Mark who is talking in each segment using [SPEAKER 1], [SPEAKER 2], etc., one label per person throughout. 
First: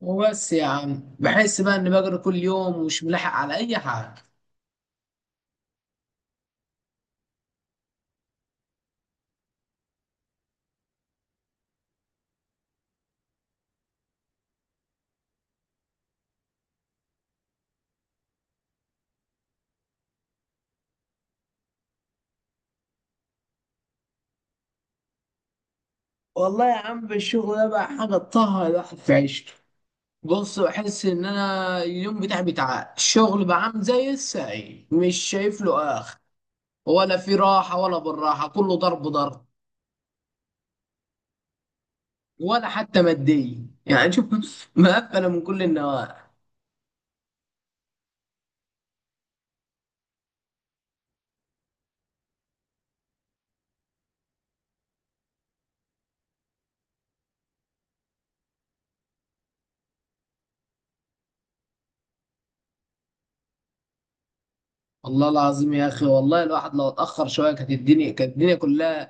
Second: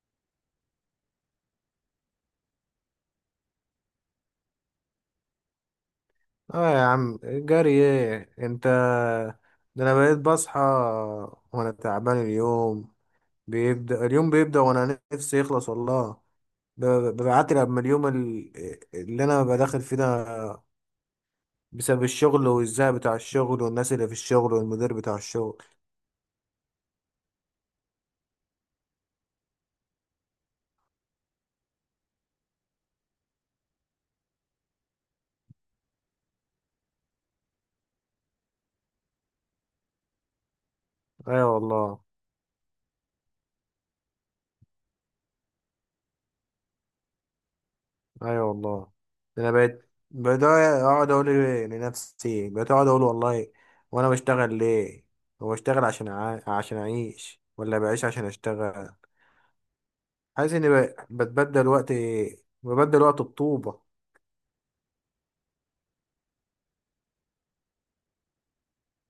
[SPEAKER 1] وبس يا عم بحس بقى اني بجري كل يوم ومش ملاحق على اي حاجه.
[SPEAKER 2] اه يا عم، جري ايه انت؟ ده انا بقيت بصحى وانا تعبان. اليوم بيبدأ وانا نفسي يخلص والله. ب- ببعتلي قبل ما اليوم اللي انا ببقى داخل فيه ده، بسبب الشغل والزهق بتاع الشغل والناس اللي في الشغل والمدير بتاع الشغل.
[SPEAKER 1] والله يا عم الشغل ده بقى حاجه تطهر الواحد في عيشته. بص، بحس ان انا اليوم بتاعي بتاع الشغل بقى عامل زي السعي، مش شايف له اخر. ولا في راحه ولا بالراحه، كله ضرب ضرب.
[SPEAKER 2] ايوه والله.
[SPEAKER 1] ولا حتى ماديه، يعني شوف مقفله من كل النواحي.
[SPEAKER 2] ايوه والله، ده انا بقيت اقعد اقول إيه لنفسي، بقيت اقعد اقول والله، وانا بشتغل ليه؟ هو بشتغل عشان عشان اعيش، ولا بعيش عشان اشتغل؟ عايز اني بتبدل وقت، ببدل وقت بطوبة.
[SPEAKER 1] والله العظيم يا اخي، والله الواحد لو اتاخر شويه كانت الدنيا كلها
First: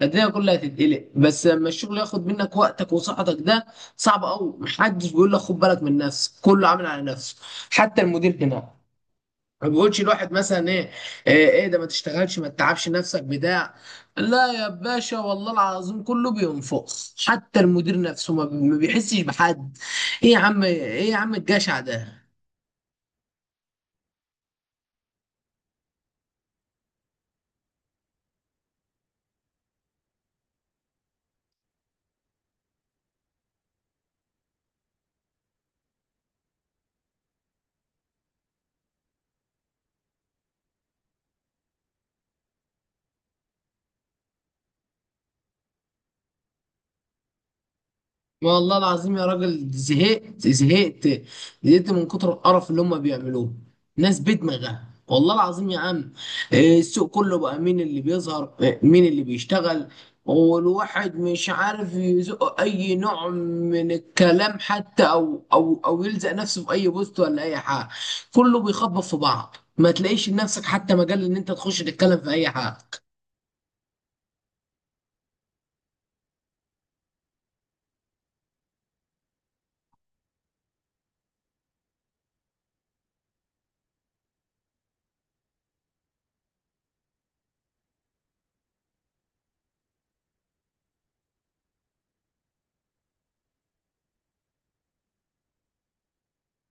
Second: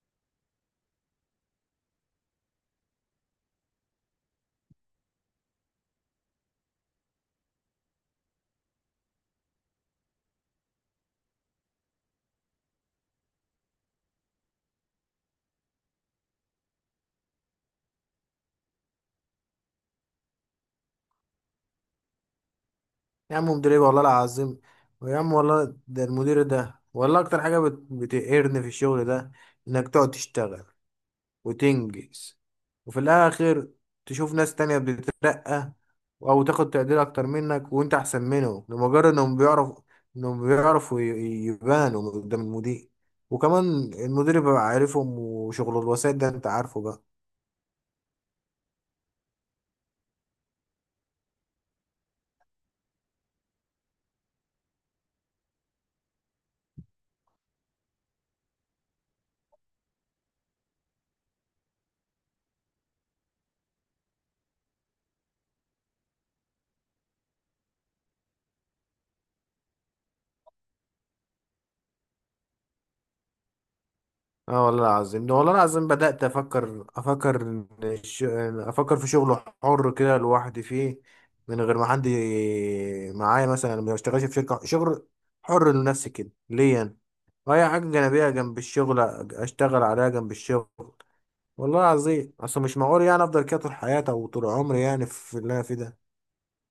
[SPEAKER 1] كانت الدنيا كلها هتتقلق. بس لما الشغل ياخد منك وقتك وصحتك ده صعب قوي. محدش بيقول لك خد بالك من نفسك، كله عامل على نفسه. حتى المدير هنا ما بيقولش الواحد مثلا ايه، إيه ده، ما تشتغلش، ما تتعبش نفسك بتاع. لا يا باشا، والله العظيم كله بينفخ، حتى المدير نفسه ما بيحسش بحد. ايه يا عم، ايه يا عم الجشع ده.
[SPEAKER 2] يا عم مدير ايه والله العظيم. ويا عم والله ده المدير ده والله اكتر حاجة بتقهرني في الشغل ده، انك تقعد تشتغل وتنجز، وفي الاخر تشوف ناس تانية بتترقى او تاخد تقدير اكتر منك، وانت احسن منهم، لمجرد انهم انهم بيعرفوا يبانوا قدام المدير. وكمان المدير بيبقى عارفهم، وشغل الوسائط ده انت عارفه بقى.
[SPEAKER 1] والله العظيم يا راجل، زهقت، زهقت من كتر القرف اللي هم بيعملوه. ناس بدماغها والله العظيم يا عم. إيه، السوق كله بقى مين اللي بيظهر، إيه، مين اللي بيشتغل. والواحد مش عارف يزق اي نوع من الكلام، حتى او يلزق نفسه في اي بوست ولا اي حاجه. كله بيخبط في بعض، ما تلاقيش لنفسك حتى مجال ان انت تخش تتكلم في اي حاجه.
[SPEAKER 2] اه والله العظيم، ده والله العظيم بدأت أفكر إن أفكر في شغل حر كده لوحدي فيه، من غير ما حد معايا، مثلا ما بشتغلش في شركة. شغل حر لنفسي كده ليا أنا، وأي حاجة جانبية جنب الشغل أشتغل عليها جنب الشغل. والله العظيم أصل مش معقول يعني أفضل كده طول حياتي أو طول عمري يعني في اللي أنا فيه ده.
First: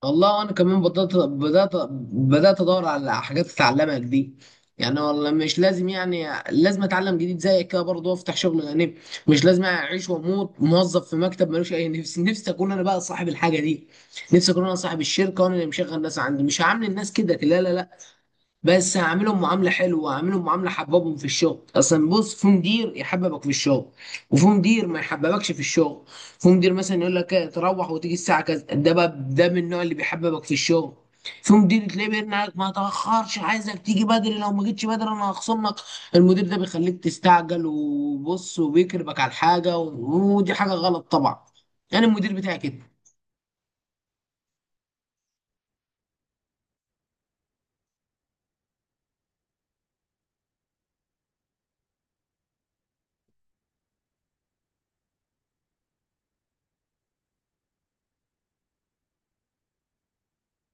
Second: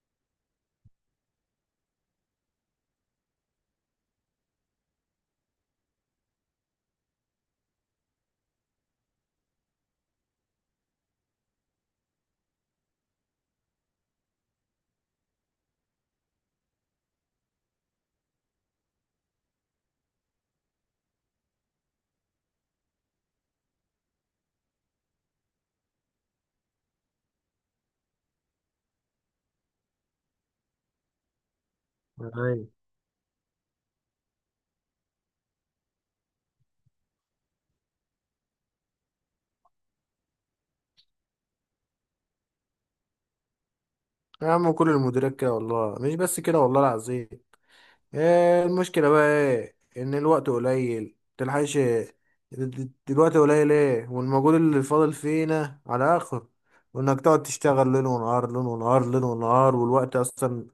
[SPEAKER 1] والله انا كمان بدات بدات ادور على حاجات اتعلمها جديد. يعني والله مش لازم، يعني لازم اتعلم جديد زيك كده برضه وافتح شغل يعني. مش لازم اعيش واموت موظف في مكتب ملوش اي نفسي، نفسي اكون انا بقى صاحب الحاجه دي. نفسي اكون انا صاحب الشركه وانا اللي مشغل الناس عندي. مش هعامل الناس كده، لا لا لا. بس هعملهم معامله حلوه، هعملهم معامله حببهم في الشغل اصلا. بص، في مدير يحببك في الشغل، وفي مدير ما يحببكش في الشغل. في مدير مثلا يقول لك إيه، تروح وتيجي الساعه كذا، ده بقى ده من النوع اللي بيحببك في الشغل. في مدير تلاقيه بيرن عليك
[SPEAKER 2] أيوة.
[SPEAKER 1] ما تاخرش، عايزك تيجي بدري، لو ما جيتش بدري انا هخصم لك. المدير ده بيخليك تستعجل وبص وبيكربك على الحاجه، ودي حاجه غلط طبعا. انا المدير بتاعي كده.
[SPEAKER 2] يا عم كل المديرات كده والله، مش بس كده والله العظيم. آه، المشكلة بقى ايه، ان الوقت قليل متلحقش. الوقت قليل ايه، والمجهود اللي فاضل فينا على اخر، وانك تقعد تشتغل ليل ونهار، ليل ونهار، ليل ونهار، والوقت اصلا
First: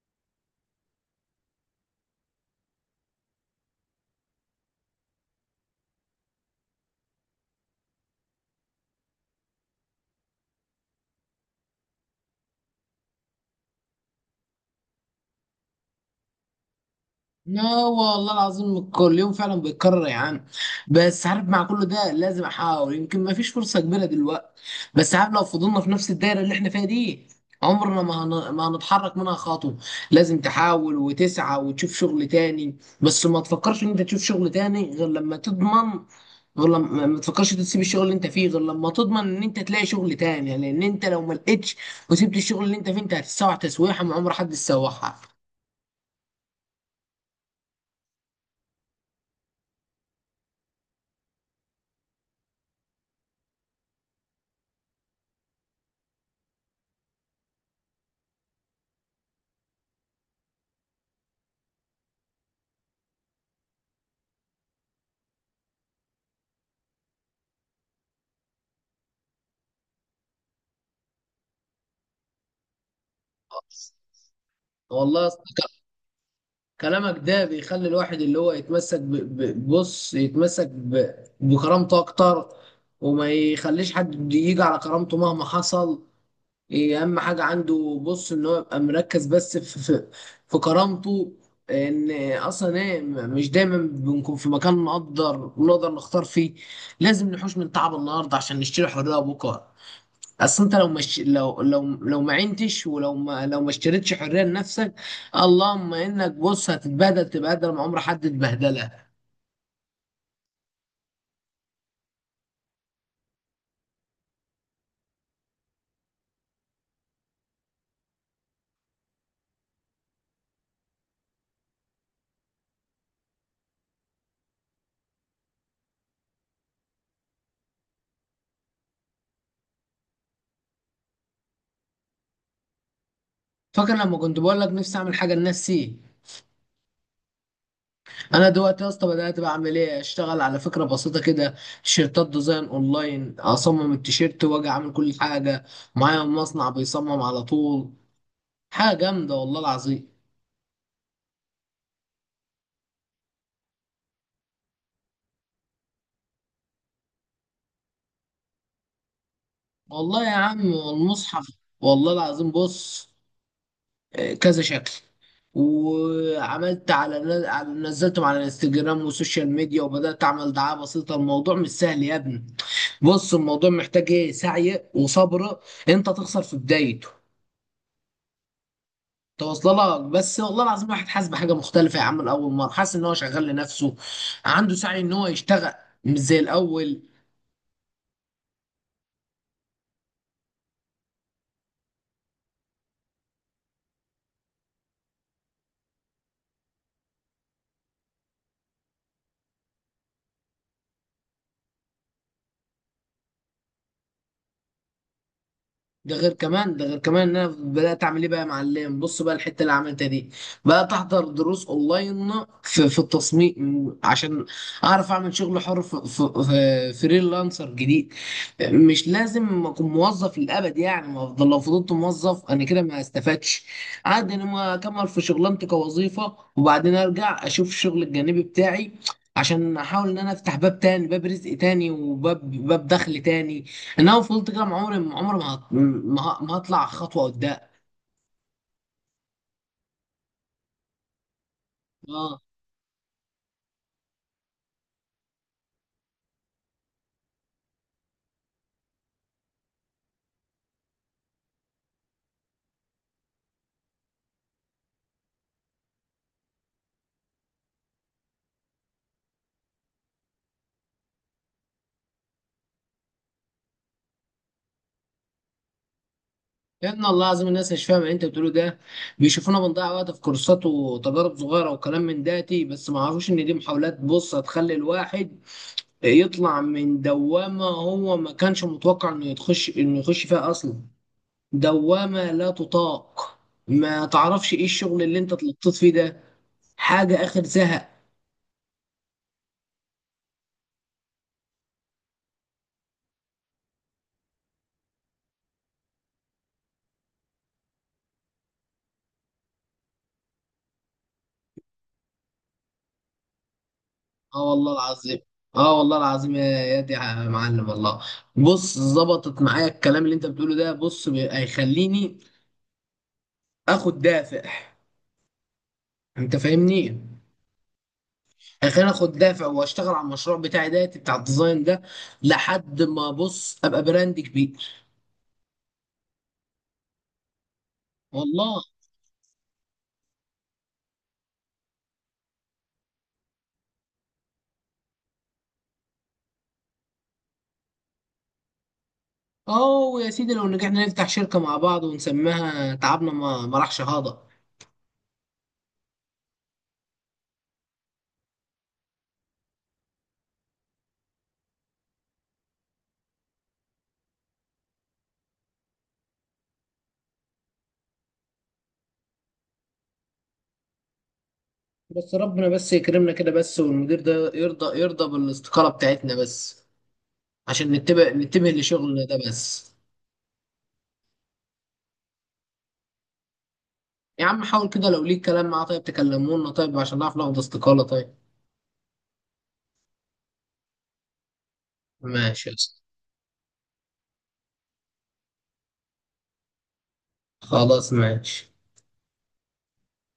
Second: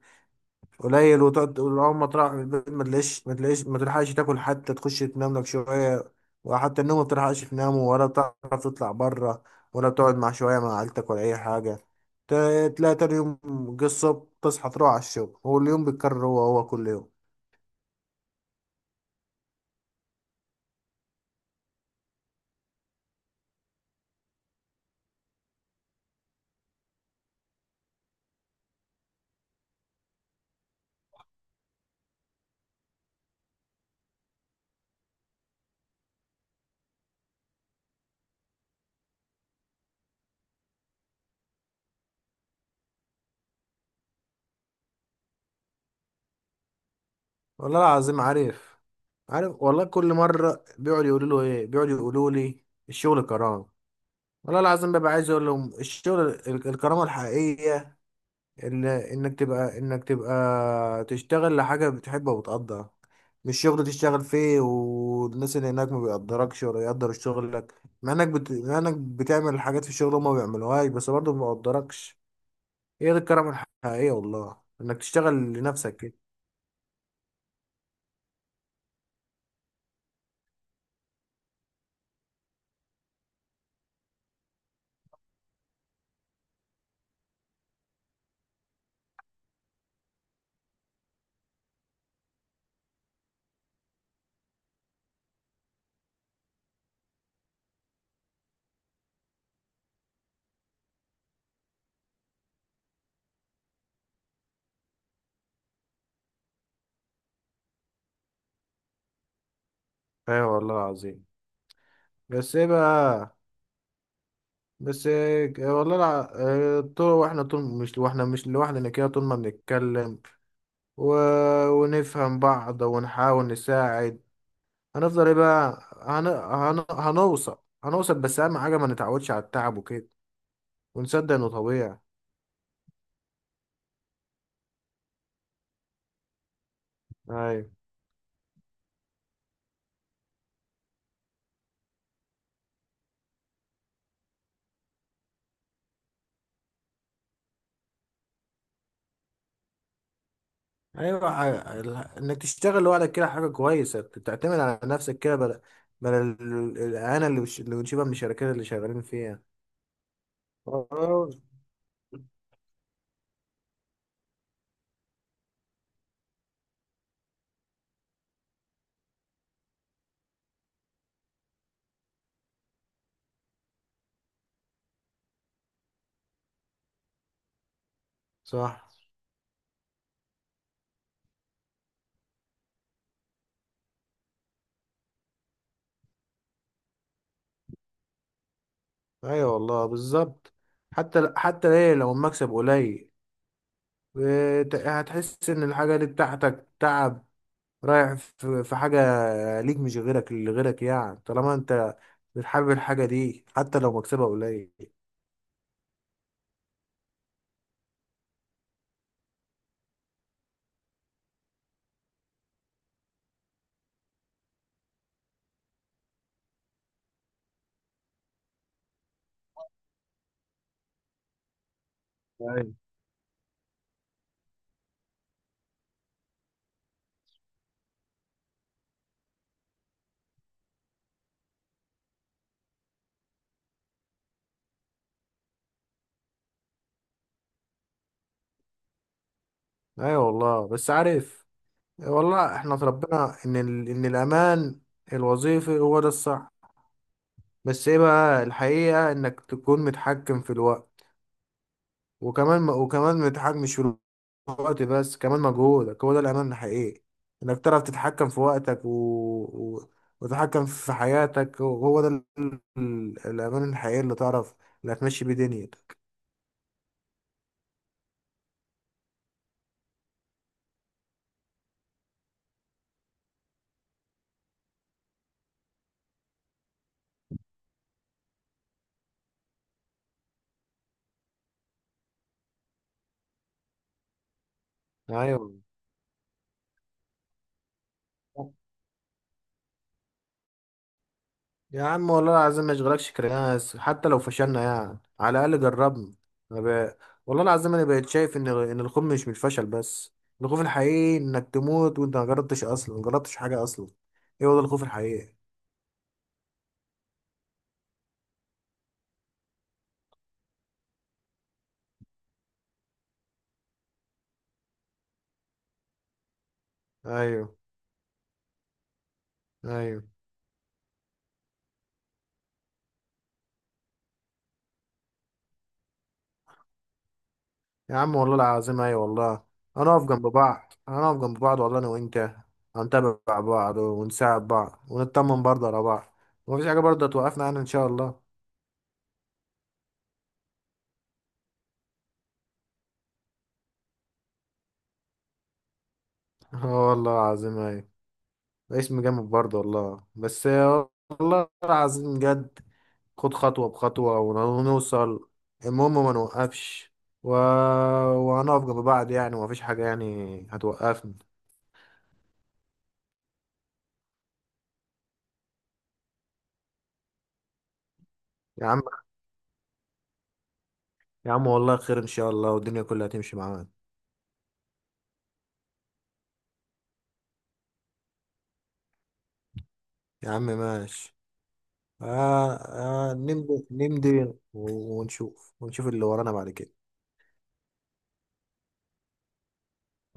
[SPEAKER 2] قليل. وتقعد تقول اول ما تروح من البيت، ما تلاقيش، ما تلحقش تاكل، حتى تخش تنام لك شوية وحتى النوم ما بتلحقش تنام، ولا بتعرف تطلع بره، ولا بتقعد مع شوية مع عيلتك، ولا اي حاجة. تلاقي تاني يوم جه الصبح، تصحى تروح على الشغل، واليوم بيتكرر هو هو كل يوم.
[SPEAKER 1] لا والله العظيم كل يوم فعلا بيتكرر يا عم. بس عارف، مع كل ده لازم احاول. يمكن ما فيش فرصه كبيره دلوقتي، بس عارف لو فضلنا في نفس الدايره اللي احنا فيها دي عمرنا ما هن... ما هنتحرك منها خطوه. لازم تحاول وتسعى وتشوف شغل تاني، بس ما تفكرش ان انت تشوف شغل تاني غير لما تضمن. غير لما ما تفكرش تسيب الشغل اللي انت فيه غير لما تضمن ان انت تلاقي شغل تاني، لان انت لو ما لقيتش وسبت الشغل اللي انت فيه انت هتتسوح تسويحه ما عمر حد يسوحها.
[SPEAKER 2] والله العظيم عارف، عارف والله. كل مرة بيقعدوا يقولوا له ايه، بيقعدوا يقولوا لي الشغل كرامة. والله العظيم ببقى عايز اقول لهم الشغل الكرامة الحقيقية اللي انك تبقى تشتغل لحاجة بتحبها وبتقدرها، مش شغل تشتغل فيه والناس اللي هناك ما بيقدركش ولا يقدر شغلك، مع انك بتعمل حاجات في الشغل هما ما بيعملوهاش، بس برضه ما بيقدركش. هي دي الكرامة الحقيقية والله، انك
[SPEAKER 1] والله
[SPEAKER 2] تشتغل لنفسك كده.
[SPEAKER 1] كلامك ده بيخلي الواحد اللي هو يتمسك بص، يتمسك بكرامته اكتر، وما يخليش حد يجي على كرامته مهما حصل. إيه اهم حاجة عنده، بص، ان هو يبقى مركز بس في كرامته. ان اصلا ايه، مش دايما بنكون في مكان نقدر، نختار فيه. لازم نحوش من تعب النهارده عشان نشتري حرية بكره. اصل انت لو مش، لو ما عينتش، ولو ما لو ما اشتريتش حريه لنفسك، اللهم انك بص هتتبهدل تبهدل ما عمر حد اتبهدلها.
[SPEAKER 2] ايوه والله العظيم. بس ايه بقى؟ بس آه، والله لا. آه، طول واحنا طول مش واحنا مش لوحدنا كده، طول ما بنتكلم و... ونفهم بعض ونحاول نساعد، هنفضل ايه بقى؟ هنوصل، هنوصل، بس اهم حاجة ما نتعودش على التعب وكده، ونصدق انه طبيعي.
[SPEAKER 1] فاكر لما كنت بقول لك نفسي اعمل حاجه لنفسي؟
[SPEAKER 2] ايوه.
[SPEAKER 1] انا دلوقتي يا اسطى بدات بعمل ايه، اشتغل على فكره بسيطه كده، تيشيرتات ديزاين اونلاين، اصمم التيشيرت واجي اعمل كل حاجه. معايا مصنع بيصمم على طول، حاجه جامده والله العظيم.
[SPEAKER 2] ايوه انك تشتغل لوحدك كده حاجة كويسة، تعتمد على نفسك كده، بدل الاهانة اللي بنشوفها من الشركات اللي شغالين فيها.
[SPEAKER 1] والله يا عم
[SPEAKER 2] آه،
[SPEAKER 1] والمصحف، والله العظيم. بص، آه، كذا شكل، وعملت على نزلتهم على الانستجرام والسوشيال ميديا، وبدأت أعمل دعاية بسيطة. الموضوع مش سهل يا ابني. بص، الموضوع محتاج ايه، سعي وصبر. انت تخسر في بدايته
[SPEAKER 2] صح.
[SPEAKER 1] توصل لك، بس والله العظيم واحد حاسس بحاجة مختلفة يا عم. الأول مرة حاسس إن هو شغال لنفسه، عنده سعي إن هو يشتغل، مش زي الأول.
[SPEAKER 2] ايوه والله بالظبط. حتى حتى ايه لو المكسب قليل، هتحس ان الحاجه دي بتاعتك، تعب رايح في في حاجه ليك، مش غيرك، اللي غيرك يعني، طالما انت بتحب الحاجه دي حتى لو مكسبها قليل.
[SPEAKER 1] ده غير كمان، ده غير كمان ان انا بدات اعمل ايه بقى يا معلم. بص بقى، الحته اللي عملتها دي، بقى احضر دروس اونلاين في في التصميم عشان اعرف اعمل شغل حر في فريلانسر جديد. مش لازم اكون موظف للابد يعني. ما افضل، لو فضلت موظف انا
[SPEAKER 2] أيوة.
[SPEAKER 1] كده ما استفدتش. عادي انا ما اكمل في شغلانتي كوظيفه وبعدين ارجع اشوف الشغل الجانبي بتاعي، عشان احاول ان انا افتح باب تاني، باب رزق تاني، باب دخل تاني. ان انا فضلت كده، مع عمري، عمري ما هط- ما ما هطلع خطوه قدام.
[SPEAKER 2] ايوه والله، بس عارف،
[SPEAKER 1] اه،
[SPEAKER 2] والله احنا اتربينا ان ان الامان الوظيفي هو ده الصح، بس ايه بقى، الحقيقه انك تكون متحكم في الوقت. وكمان، ما تتحكمش في الوقت بس، كمان مجهودك، هو ده الأمان الحقيقي. إنك تعرف تتحكم في وقتك و... وتتحكم في حياتك، هو ده الأمان الحقيقي اللي تعرف اللي هتمشي بيه دنيتك.
[SPEAKER 1] يا ابن الله العظيم الناس مش فاهمه اللي انت بتقوله ده. بيشوفونا بنضيع وقت في كورسات وتجارب صغيره وكلام من داتي، بس ما عرفوش ان دي محاولات بص هتخلي الواحد يطلع من دوامه هو ما كانش متوقع انه يخش، فيها اصلا. دوامه لا تطاق، ما تعرفش ايه الشغل اللي انت
[SPEAKER 2] أيوة.
[SPEAKER 1] اتلطيت فيه ده، حاجه اخر زهق.
[SPEAKER 2] يا عم والله العظيم ما يشغلكش كرياس، حتى لو فشلنا يعني على الأقل جربنا. أنا ب... والله العظيم أنا بقيت شايف إن الخوف مش من الفشل بس، الخوف الحقيقي إنك تموت وأنت ما جربتش أصلا، ما جربتش حاجة أصلا.
[SPEAKER 1] اه
[SPEAKER 2] إيه، هو ده
[SPEAKER 1] والله
[SPEAKER 2] الخوف
[SPEAKER 1] العظيم.
[SPEAKER 2] الحقيقي.
[SPEAKER 1] اه والله العظيم، يا دي يا معلم، والله بص ظبطت معايا الكلام اللي انت بتقوله ده. بص هيخليني اخد دافع. انت فاهمني؟
[SPEAKER 2] أيوة.
[SPEAKER 1] هيخليني اخد دافع واشتغل على
[SPEAKER 2] ايوه
[SPEAKER 1] المشروع بتاعي ده بتاع الديزاين ده، لحد ما بص ابقى براند كبير.
[SPEAKER 2] يا عم والله
[SPEAKER 1] والله
[SPEAKER 2] العظيم، ايوه والله. هنقف جنب بعض، والله انا وانت هنتابع بعض ونساعد بعض، ونطمن برضه على بعض، ومفيش حاجه برضه هتوقفنا عنها ان شاء الله.
[SPEAKER 1] اه يا سيدي، لو نجحنا نفتح شركة مع بعض ونسميها تعبنا ما راحش هذا.
[SPEAKER 2] اه والله العظيم، ايوه. اسم جامد برضه والله. بس والله العظيم جد، خد خطوه بخطوه ونوصل، المهم ما نوقفش. و... وهنقف جنب بعض يعني، ومفيش حاجه يعني هتوقفنا.
[SPEAKER 1] بس ربنا بس يكرمنا كده بس، والمدير ده يرضى، يرضى بالاستقالة بتاعتنا بس، عشان نتبه، نتبه
[SPEAKER 2] يا عم،
[SPEAKER 1] لشغل ده بس.
[SPEAKER 2] يا عم والله خير ان شاء الله، والدنيا كلها هتمشي معانا.
[SPEAKER 1] يا عم حاول كده، لو ليك كلام معاه طيب تكلمونا طيب، عشان نعرف ناخد استقالة طيب.
[SPEAKER 2] يا عم ماشي.
[SPEAKER 1] ماشي
[SPEAKER 2] آه،
[SPEAKER 1] يا اسطى.
[SPEAKER 2] آه، نمضي ونشوف، ونشوف اللي ورانا بعد كده.
[SPEAKER 1] خلاص ماشي.